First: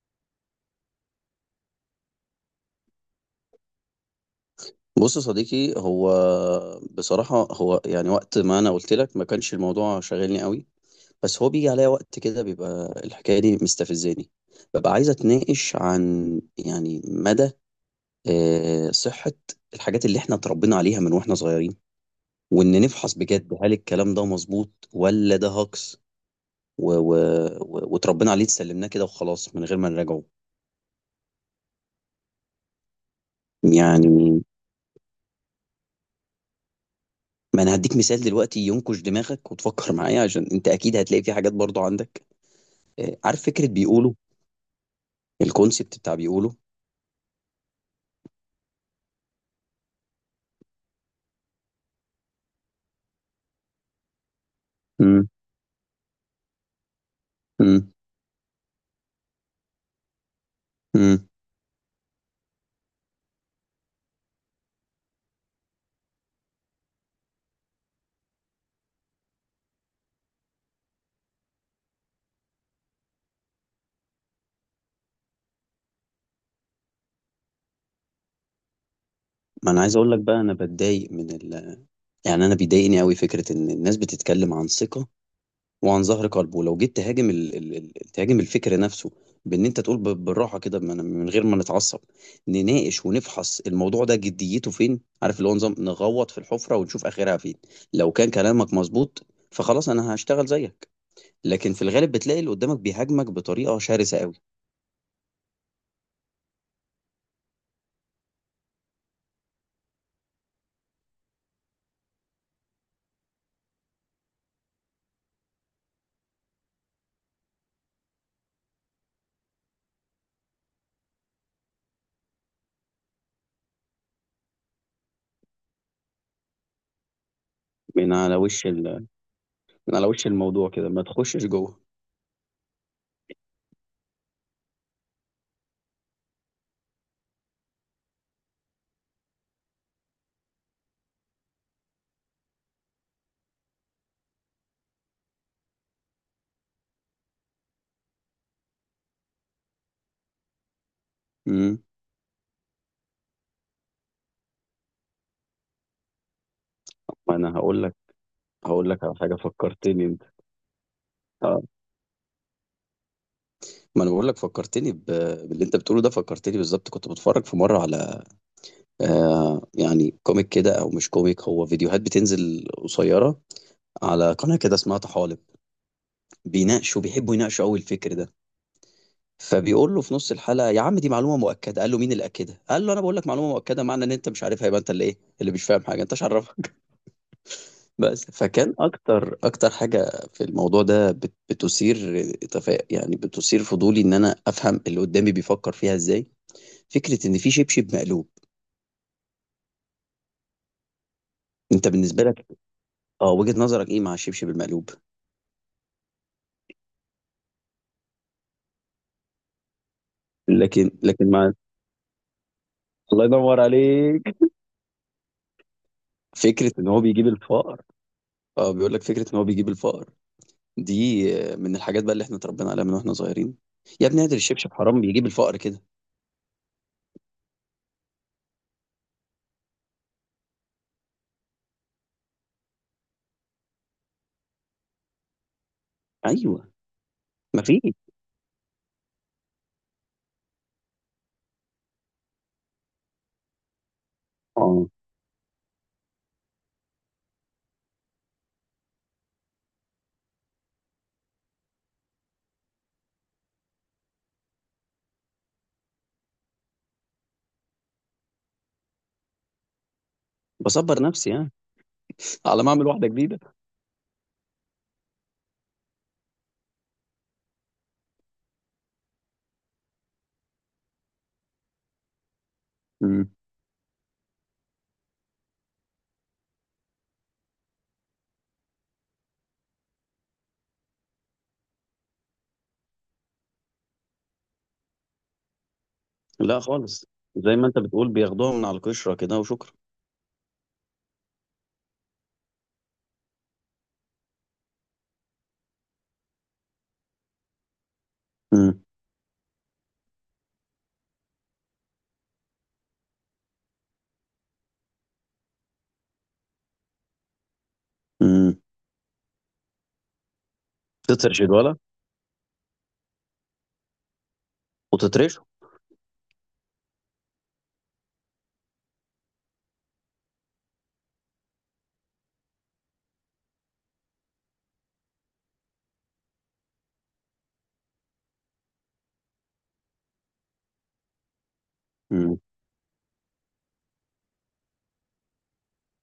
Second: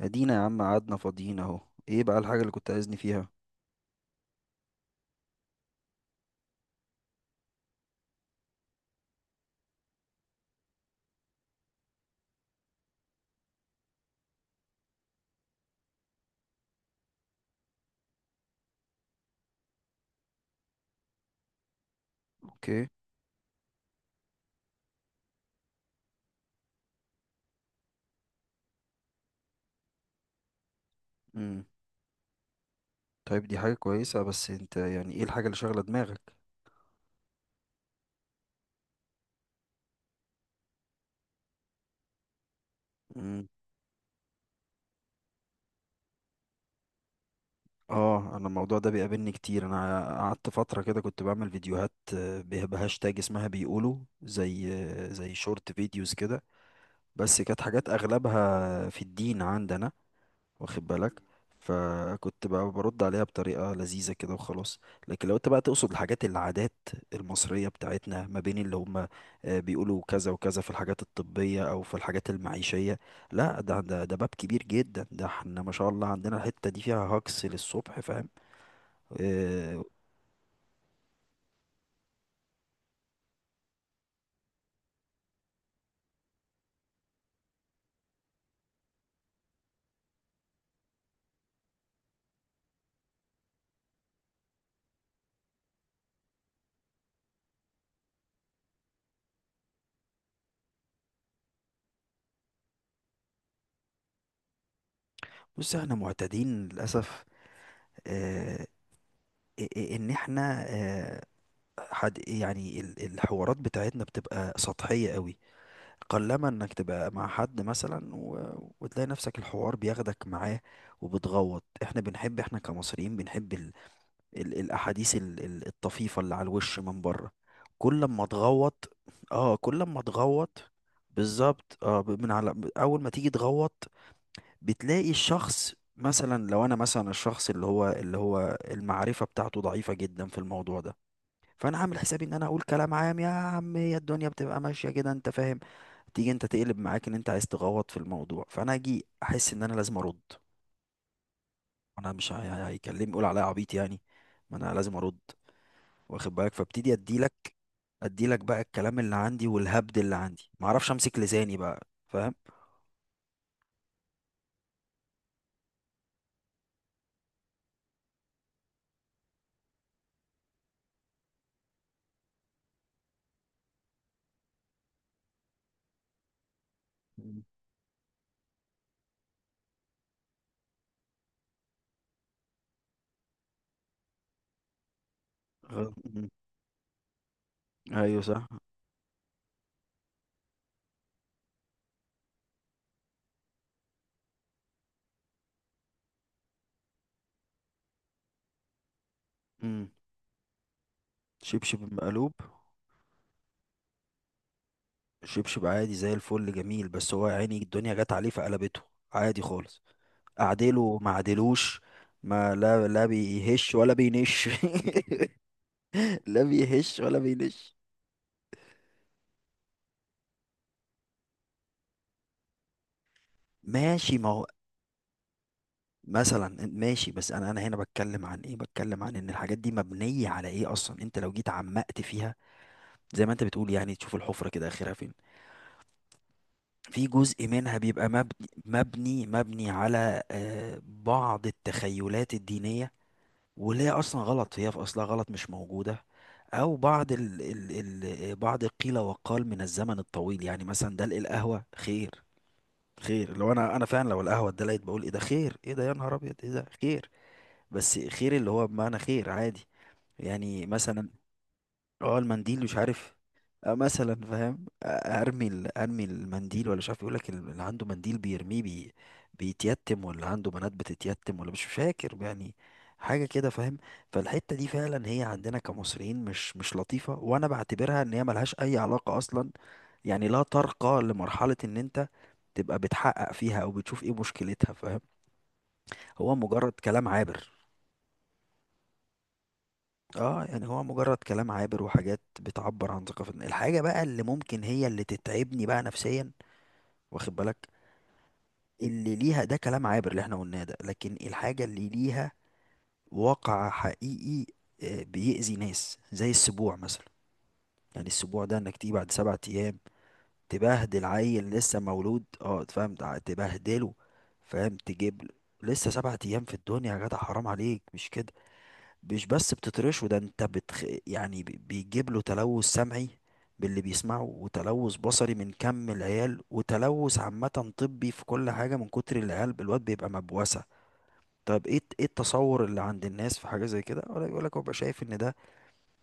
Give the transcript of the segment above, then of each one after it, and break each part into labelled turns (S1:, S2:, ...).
S1: ادينا يا عم قعدنا فاضيين اهو. ايه بقى الحاجة اللي كنت عايزني فيها؟
S2: بُص يا صديقي، هو بصراحة هو يعني وقت ما أنا قُلت لك ما كانش الموضوع شاغلني أوي، بس هو بييجي عليَّ وقت كده بيبقى الحكاية دي مستفزاني، بابقى عايز أتناقش عن يعني مدى صحة الحاجات اللي إحنا اتربينا عليها من وإحنا صغيرين، وإن
S1: اوكي.
S2: نفحص بجد هل الكلام ده مضبوط والّا ده هجص و و و واتربينا عليه اتسلمناه كده وخلاص من غير ما نراجعه.
S1: امم. طيب دي حاجة كويسة،
S2: يعني
S1: بس انت يعني ايه الحاجة اللي شاغلة دماغك؟
S2: ما أنا هادّيك مثال دلوقتي ينكش دماغك وتفكر معايا عشان أنت أكيد هتلاقي في حاجات برضه عندك. عارف
S1: امم.
S2: فكرة بيقولوا، الكونسيبت بتاع بيقولوا.
S1: اه، انا الموضوع ده بيقابلني كتير. انا قعدت فترة كده كنت بعمل فيديوهات بهاشتاج اسمها بيقولوا زي
S2: امم.
S1: زي شورت فيديوز كده. بس كانت حاجات
S2: امم.
S1: اغلبها في الدين عندنا، واخد بالك؟
S2: امم.
S1: فكنت بقى برد عليها بطريقة لذيذة كده وخلاص. لكن لو انت بقى تقصد الحاجات، العادات المصرية بتاعتنا، ما بين اللي هم بيقولوا كذا وكذا في الحاجات الطبية او في الحاجات المعيشية، لا ده باب كبير جدا. ده احنا ما شاء الله عندنا الحتة دي فيها هجص للصبح، فاهم؟
S2: ما انا
S1: آه.
S2: عايز اقول لك بقى انا بتضايق من يعني انا بيضايقني قوي فكرة ان الناس بتتكلم عن ثقة وعن ظهر قلب، ولو جيت تهاجم تهاجم الفكر نفسه، بان انت تقول بالراحة كده من غير ما نتعصب نناقش ونفحص الموضوع ده جديته فين، عارف اللي هو نظام نغوط في الحفرة ونشوف اخرها فين. لو كان كلامك مظبوط فخلاص انا هشتغل زيك، لكن في الغالب بتلاقي اللي قدامك بيهاجمك بطريقة شرسة قوي.
S1: بص، احنا معتادين للأسف، آه، ان احنا، آه، حد يعني الحوارات بتاعتنا بتبقى سطحية قوي. قلما انك تبقى مع حد مثلا و... وتلاقي نفسك الحوار بياخدك معاه، وبتغوط. احنا بنحب، احنا كمصريين بنحب الاحاديث الطفيفة اللي على الوش من بره. كل
S2: من
S1: ما
S2: على وش.
S1: تغوط، اه كل
S2: من
S1: ما
S2: على وش الموضوع
S1: تغوط
S2: كده، ما تخشش جوه.
S1: بالظبط. اه، من على اول ما تيجي تغوط، بتلاقي الشخص مثلا، لو انا مثلا، الشخص اللي هو المعرفة بتاعته ضعيفة جدا في الموضوع ده، فانا عامل حسابي ان انا اقول كلام عام. يا عم هي الدنيا بتبقى ماشيه كده، انت فاهم. تيجي انت تقلب معاك ان انت عايز تغوط في الموضوع، فانا اجي احس ان انا لازم ارد.
S2: امم.
S1: انا مش هيكلمني يقول عليا عبيط يعني، ما انا لازم ارد، واخد بالك؟ فابتدي اديلك،
S2: ما انا هقول لك،
S1: اديلك بقى الكلام
S2: على
S1: اللي
S2: حاجه
S1: عندي والهبد
S2: فكرتني
S1: اللي
S2: انت.
S1: عندي، ما اعرفش امسك لساني
S2: اه،
S1: بقى، فاهم؟
S2: ما انا بقول لك فكرتني باللي انت بتقوله ده. فكرتني بالظبط، كنت بتفرج في مره على، آه يعني كوميك كده، او مش كوميك، هو فيديوهات بتنزل قصيره على قناه كده اسمها طحالب، بيناقشوا، بيحبوا
S1: مم.
S2: يناقشوا قوي الفكر ده. فبيقول له في نص الحلقه: يا عم دي معلومه مؤكده. قال له: مين اللي اكدها؟ قال له: انا بقول لك معلومه مؤكده، معنى ان انت مش عارفها يبقى انت اللي ايه؟ اللي مش فاهم حاجه انت، مش
S1: مم.
S2: عارف.
S1: ايوه
S2: بس
S1: صح.
S2: فكان اكتر حاجه في الموضوع ده يعني بتثير فضولي ان انا افهم اللي قدامي بيفكر فيها ازاي. فكره ان في شبشب مقلوب.
S1: مم. شبشب
S2: انت بالنسبه
S1: مقلوب.
S2: لك، اه، وجهه نظرك ايه مع الشبشب المقلوب؟
S1: شبشب عادي زي الفل، جميل. بس هو يا عيني الدنيا جت عليه فقلبته، عادي خالص.
S2: لكن
S1: اعدله ما
S2: لكن مع.
S1: عدلوش، ما لا
S2: الله ينور
S1: بيهش ولا
S2: عليك.
S1: بينش. لا
S2: فكره ان
S1: بيهش
S2: هو
S1: ولا
S2: بيجيب
S1: بينش.
S2: الفقر. اه، بيقول لك فكره ان هو بيجيب الفقر دي من الحاجات بقى اللي احنا اتربينا عليها من واحنا صغيرين. يا
S1: ماشي
S2: ابني
S1: ما
S2: هادر
S1: هو،
S2: الشبشب، حرام، بيجيب الفقر كده.
S1: مثلا ماشي. بس انا هنا بتكلم عن ايه، بتكلم عن ان الحاجات دي مبنية على ايه اصلا. انت لو جيت عمقت فيها، زي ما انت بتقول، يعني تشوف الحفرة كده اخرها فين.
S2: ايوه.
S1: في جزء منها
S2: مفيش.
S1: بيبقى مبني على، آه، بعض التخيلات الدينية، واللي هي اصلا غلط. هي في
S2: اه،
S1: اصلها غلط، مش موجوده. او بعض ال بعض القيل والقال من الزمن الطويل. يعني مثلا دلق القهوه خير. خير، لو انا فعلا لو القهوه اتدلقت بقول: ايه ده خير، ايه ده يا نهار ابيض، ايه ده خير. بس خير اللي هو بمعنى خير عادي. يعني
S2: بصبر
S1: مثلا،
S2: نفسي يعني،
S1: اه، المنديل،
S2: على ما
S1: مش
S2: اعمل واحده
S1: عارف،
S2: جديده.
S1: آه مثلا فاهم. آه، ارمي ارمي المنديل، ولا مش عارف، يقولك اللي عنده منديل بيرميه بيتيتم، ولا عنده بنات بتتيتم، ولا مش فاكر يعني، حاجة
S2: مم.
S1: كده فاهم. فالحتة دي فعلا هي عندنا كمصريين مش مش لطيفة، وانا بعتبرها ان هي ملهاش اي علاقة اصلا. يعني لا ترقى لمرحلة ان انت تبقى بتحقق فيها او بتشوف ايه مشكلتها، فاهم؟ هو
S2: لا
S1: مجرد
S2: خالص.
S1: كلام عابر.
S2: زي ما انت بتقول، بياخدوها من على القشرة كده وشكرا.
S1: اه، يعني هو مجرد كلام عابر وحاجات بتعبر عن ثقافتنا. الحاجة بقى اللي ممكن هي اللي تتعبني بقى نفسيا، واخد بالك،
S2: مم.
S1: اللي ليها، ده كلام عابر اللي احنا قلناه ده، لكن الحاجة اللي ليها واقع حقيقي، آه، بيأذي ناس، زي السبوع مثلا. يعني السبوع ده
S2: مم.
S1: انك تيجي بعد 7 ايام تبهدل
S2: تترش
S1: عيل
S2: الولا،
S1: لسه مولود، اه فاهم، تبهدله. فاهم، تجيب له،
S2: وتترشه.
S1: لسه سبعة ايام في الدنيا يا جدع، حرام عليك، مش كده؟ مش بس بتطرشه، ده انت بتخ... يعني بيجيب له تلوث سمعي باللي بيسمعه، وتلوث بصري من كم العيال، وتلوث عامة طبي في كل حاجة من كتر العيال. الواد بيبقى مبوسة. طب ايه، ايه
S2: مم.
S1: التصور اللي عند الناس في حاجة زي كده؟ ولا يقول لك هو بقى شايف ان ده،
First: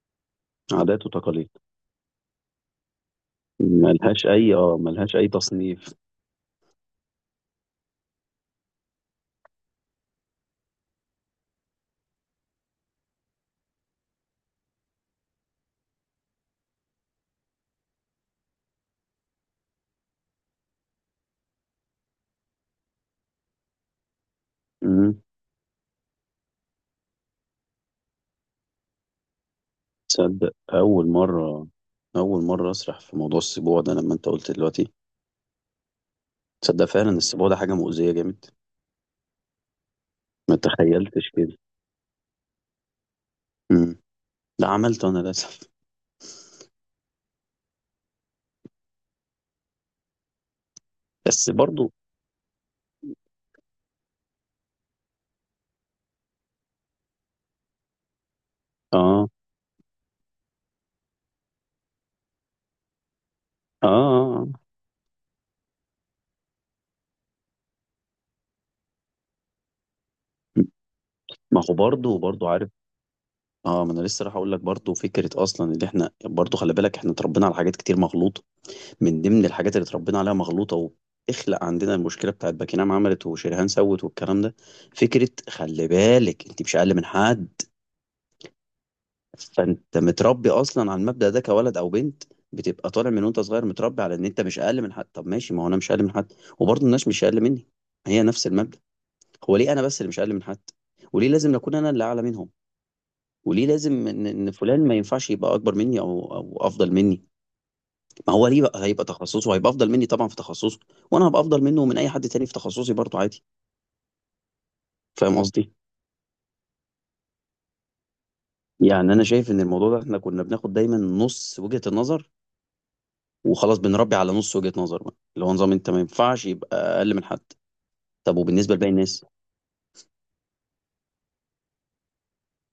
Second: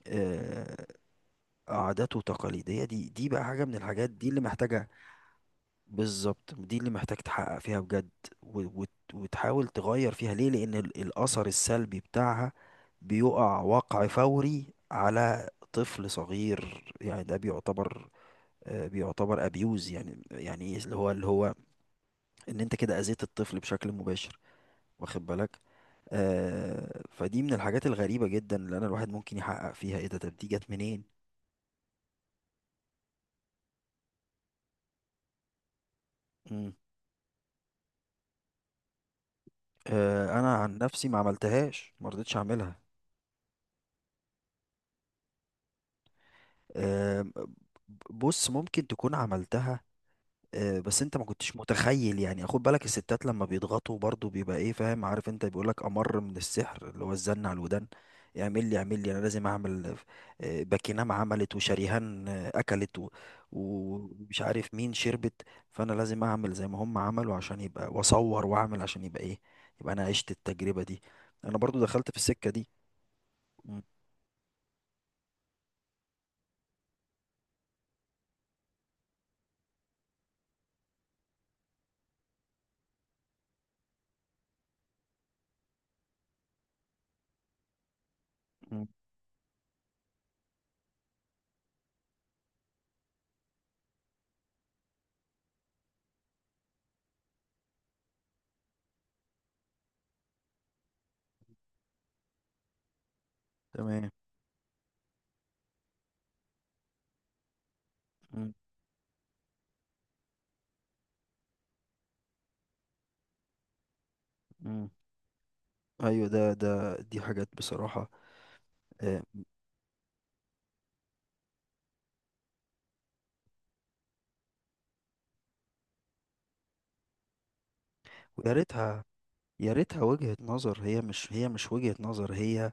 S1: آه،
S2: عادات وتقاليد.
S1: عادات وتقاليد. هي دي بقى حاجة من الحاجات
S2: ملهاش
S1: دي اللي
S2: اي، اه،
S1: محتاجة،
S2: ملهاش اي تصنيف.
S1: بالظبط، دي اللي محتاج تحقق فيها بجد. وتحاول تغير فيها. ليه؟ لأن الأثر السلبي بتاعها بيقع وقع فوري على طفل صغير. يعني ده بيعتبر، آه، بيعتبر أبيوز. يعني يعني إيه؟ اللي هو إن أنت كده أذيت الطفل بشكل مباشر،
S2: مم.
S1: واخد بالك. آه، فدي من الحاجات الغريبة جدا اللي أنا الواحد ممكن يحقق فيها، إيه ده؟ طب دي
S2: تصدق
S1: جت منين؟
S2: اول مرة اسرح في موضوع السبوع ده لما انت قلت دلوقتي.
S1: مم.
S2: تصدق فعلا السبوع ده حاجة مؤذية جامد.
S1: آه،
S2: ما
S1: أنا عن نفسي ما
S2: تخيلتش كده.
S1: عملتهاش، ما رضيتش أعملها.
S2: مم. لا، عملته انا للاسف.
S1: آم. بص، ممكن تكون عملتها، آه، بس انت ما
S2: بس
S1: كنتش
S2: برضو.
S1: متخيل. يعني خد بالك، الستات لما بيضغطوا برضو بيبقى ايه، فاهم؟ عارف انت بيقول لك امر من السحر، اللي هو الزن على الودان. اعمل لي، اعمل لي، انا
S2: اه.
S1: لازم اعمل، آه، باكينام عملت وشريهان، آه، اكلت، و...
S2: اه. آه.
S1: ومش
S2: آه.
S1: عارف مين شربت. فانا لازم اعمل زي ما هم عملوا، عشان يبقى، واصور واعمل عشان يبقى ايه، يبقى انا عشت التجربة دي، انا
S2: ما هو
S1: برضو دخلت في
S2: برضو،
S1: السكة دي.
S2: عارف.
S1: م-
S2: اه، ما انا لسه راح اقول لك، برضو فكره اصلا اللي احنا، برضو خلي بالك احنا اتربينا على حاجات كتير مغلوطه. من ضمن الحاجات اللي اتربينا عليها مغلوطه، وبتخلق عندنا المشكله بتاعت باكينام عملت وشريهان سوت والكلام ده، فكره، خلي بالك، انت مش اقل من حد.
S1: م-
S2: فانت متربي اصلا على المبدا ده، كولد او بنت، بتبقى طالع من وانت صغير متربي على ان انت مش اقل من حد. طب ماشي، ما هو انا مش اقل من حد، وبرضه الناس مش اقل مني، هي نفس المبدا. هو ليه انا بس اللي مش اقل من حد؟ وليه لازم اكون انا اللي اعلى منهم؟ وليه لازم
S1: تمام.
S2: إن فلان ما ينفعش يبقى اكبر مني او افضل مني؟ ما هو
S1: م-
S2: ليه بقى؟ هيبقى تخصصه، هيبقى افضل مني طبعا في تخصصه، وانا هبقى افضل منه ومن اي حد تاني في تخصصي، برضه عادي.
S1: م.
S2: فاهم قصدي؟
S1: ايوه، ده دي حاجات بصراحه،
S2: يعني
S1: آه.
S2: انا شايف ان الموضوع ده احنا كنا بناخد دايما نص وجهة النظر، وخلاص بنربي على نص وجهة نظر بقى، اللي هو نظام انت ما ينفعش يبقى اقل من حد. طب
S1: ويا
S2: وبالنسبة لباقي
S1: ريتها،
S2: الناس؟
S1: يا ريتها وجهه نظر. هي مش وجهه نظر. هي،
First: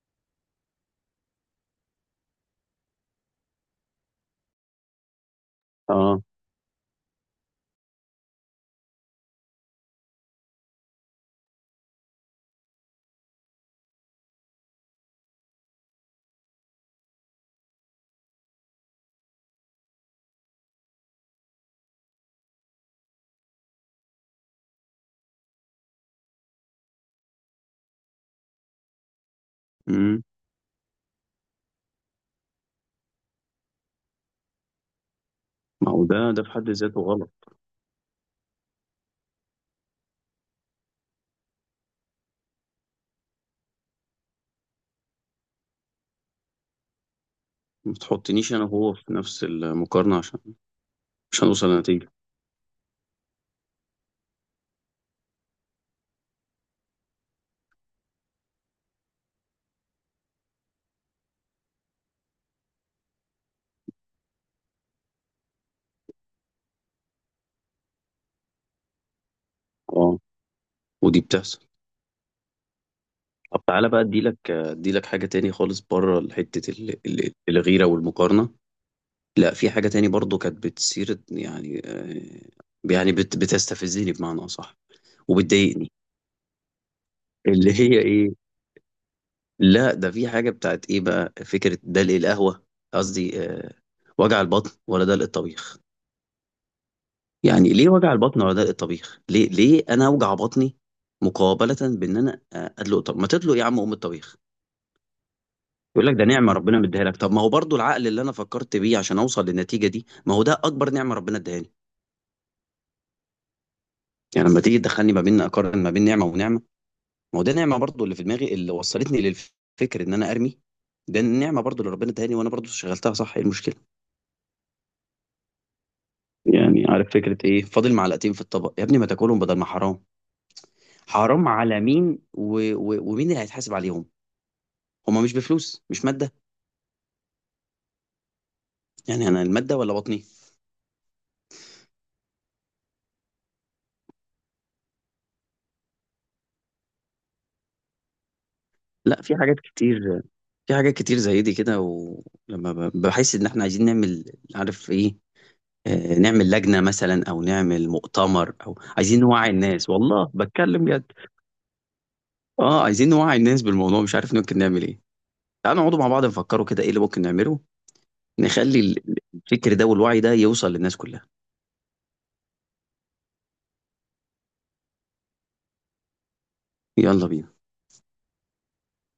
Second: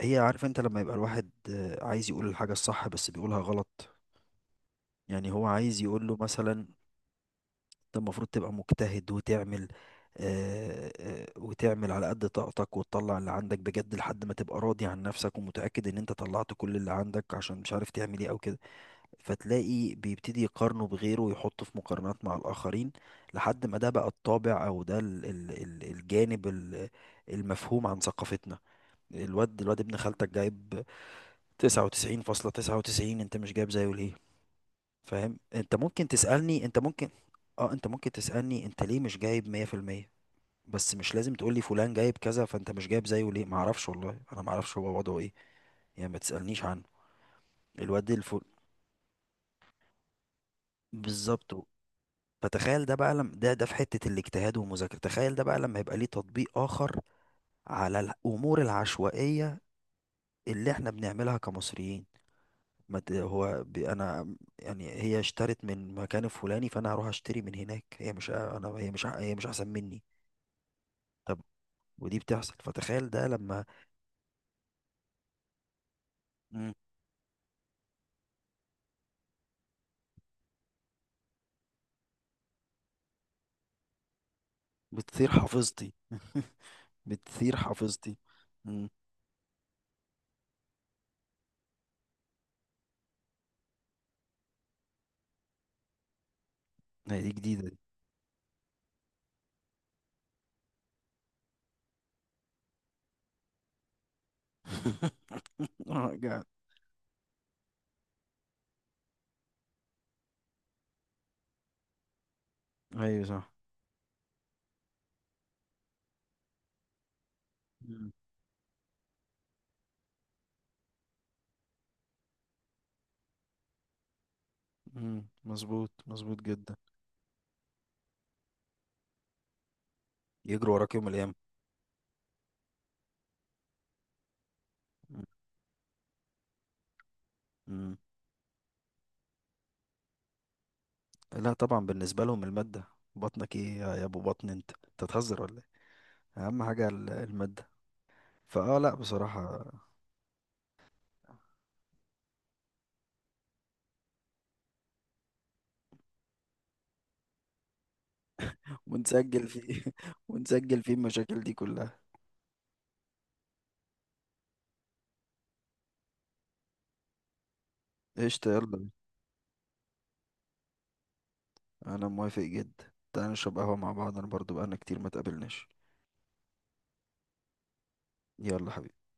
S1: هي عارف انت لما يبقى الواحد، آه، عايز يقول الحاجه الصح بس بيقولها غلط. يعني هو عايز يقول له
S2: اه.
S1: مثلا: انت المفروض تبقى مجتهد وتعمل، وتعمل على قد طاقتك وتطلع اللي عندك بجد، لحد ما تبقى راضي عن نفسك ومتاكد ان انت طلعت كل اللي عندك، عشان مش عارف تعمل ايه او كده. فتلاقي بيبتدي يقارنه بغيره ويحطه في مقارنات مع الآخرين، لحد ما ده بقى الطابع، أو ده ال ال ال الجانب المفهوم عن ثقافتنا. الواد، ابن
S2: امم.
S1: خالتك جايب 99.99، أنت مش جايب زيه ليه؟ فاهم؟ أنت
S2: ما هو
S1: ممكن
S2: ده في
S1: تسألني،
S2: حد
S1: أنت
S2: ذاته
S1: ممكن
S2: غلط.
S1: اه أنت ممكن تسألني: أنت ليه مش جايب 100%؟ بس مش لازم تقولي فلان جايب كذا فأنت مش جايب زيه ليه. معرفش، والله أنا معرفش هو وضعه إيه، يعني ما تسألنيش عنه.
S2: ما
S1: الواد الفل،
S2: تحطنيش انا وهو في نفس المقارنة، عشان مش
S1: بالظبط.
S2: هنوصل لنتيجة.
S1: فتخيل ده بقى لم، ده ده في حتة الاجتهاد والمذاكرة، تخيل ده بقى لما يبقى ليه تطبيق آخر، على الأمور العشوائية اللي احنا بنعملها كمصريين. ما ت- هو ب- انا يعني، هي اشترت من مكان الفلاني، فانا هروح اشتري من هناك. هي مش، انا هي مش احسن مني.
S2: اه. ودي
S1: طب.
S2: بتحصل.
S1: ودي بتحصل، فتخيل ده
S2: طب
S1: لما،
S2: تعالى بقى، اديلك، حاجة تاني خالص بره حتة
S1: مم.
S2: الغيرة والمقارنة. لا، في حاجة تاني برضو كانت بتصير، يعني يعني بتستفزني بمعنى أصح،
S1: بتثير
S2: وبتضايقني.
S1: حافظتي. بتثير
S2: اللي هي
S1: حافظتي.
S2: ايه؟
S1: مم.
S2: لا، ده في حاجة بتاعت ايه بقى، فكرة دلق القهوة، قصدي وجع البطن، ولا دلق الطبيخ.
S1: هي دي جديدة
S2: يعني
S1: دي.
S2: ليه وجع البطن ولا دلق الطبيخ؟ ليه انا اوجع بطني مقابلة بان انا ادلق؟ طب ما تدلق يا عم ام الطبيخ. يقول
S1: آه،
S2: لك ده نعمة ربنا مديها لك. طب ما هو برضو العقل اللي انا فكرت بيه عشان اوصل للنتيجة دي، ما هو ده اكبر نعمة ربنا اديها لي.
S1: ايوه صح.
S2: يعني لما تيجي تدخلني ما بين اقارن ما بين نعمة ونعمة، ما هو ده نعمة برضو،
S1: مم.
S2: اللي في دماغي اللي وصلتني للفكر ان انا ارمي، ده النعمة برضو اللي ربنا اديها لي، وانا برضو شغلتها صح، ايه المشكلة؟
S1: مم. مظبوط، مظبوط جدا.
S2: يعني عارف فكرة ايه؟ فاضل معلقتين في الطبق، يا ابني ما تاكلهم بدل ما حرام.
S1: يجروا وراك يوم الايام.
S2: حرام على مين؟ ومين اللي هيتحاسب عليهم؟ هما
S1: مم.
S2: مش بفلوس، مش مادة.
S1: مم.
S2: يعني انا المادة ولا بطني؟
S1: لا طبعا، بالنسبه لهم الماده. بطنك ايه يا، ابو بطن، انت، تهزر ولا ايه؟ اهم حاجه الماده. فاه، لا
S2: لا، في حاجات
S1: بصراحه.
S2: كتير. في حاجات كتير زي دي كده، ولما بحس ان احنا عايزين نعمل، عارف ايه، نعمل لجنة مثلا، او نعمل مؤتمر، او عايزين
S1: ونسجل
S2: نوعي
S1: فيه.
S2: الناس، والله
S1: ونسجل
S2: بتكلم
S1: فيه
S2: بجد.
S1: المشاكل دي كلها.
S2: اه، عايزين نوعي الناس بالموضوع، مش عارف ممكن نعمل ايه. تعالوا نقعدوا مع بعض نفكروا كده ايه اللي ممكن نعمله،
S1: قشطة،
S2: نخلي
S1: يلا.
S2: الفكر ده والوعي ده يوصل للناس كلها.
S1: انا موافق جدا. تعال نشرب قهوة مع بعض، انا برضو بقالنا كتير ما تقابلناش.
S2: يلا بينا.
S1: يلا حبيبي.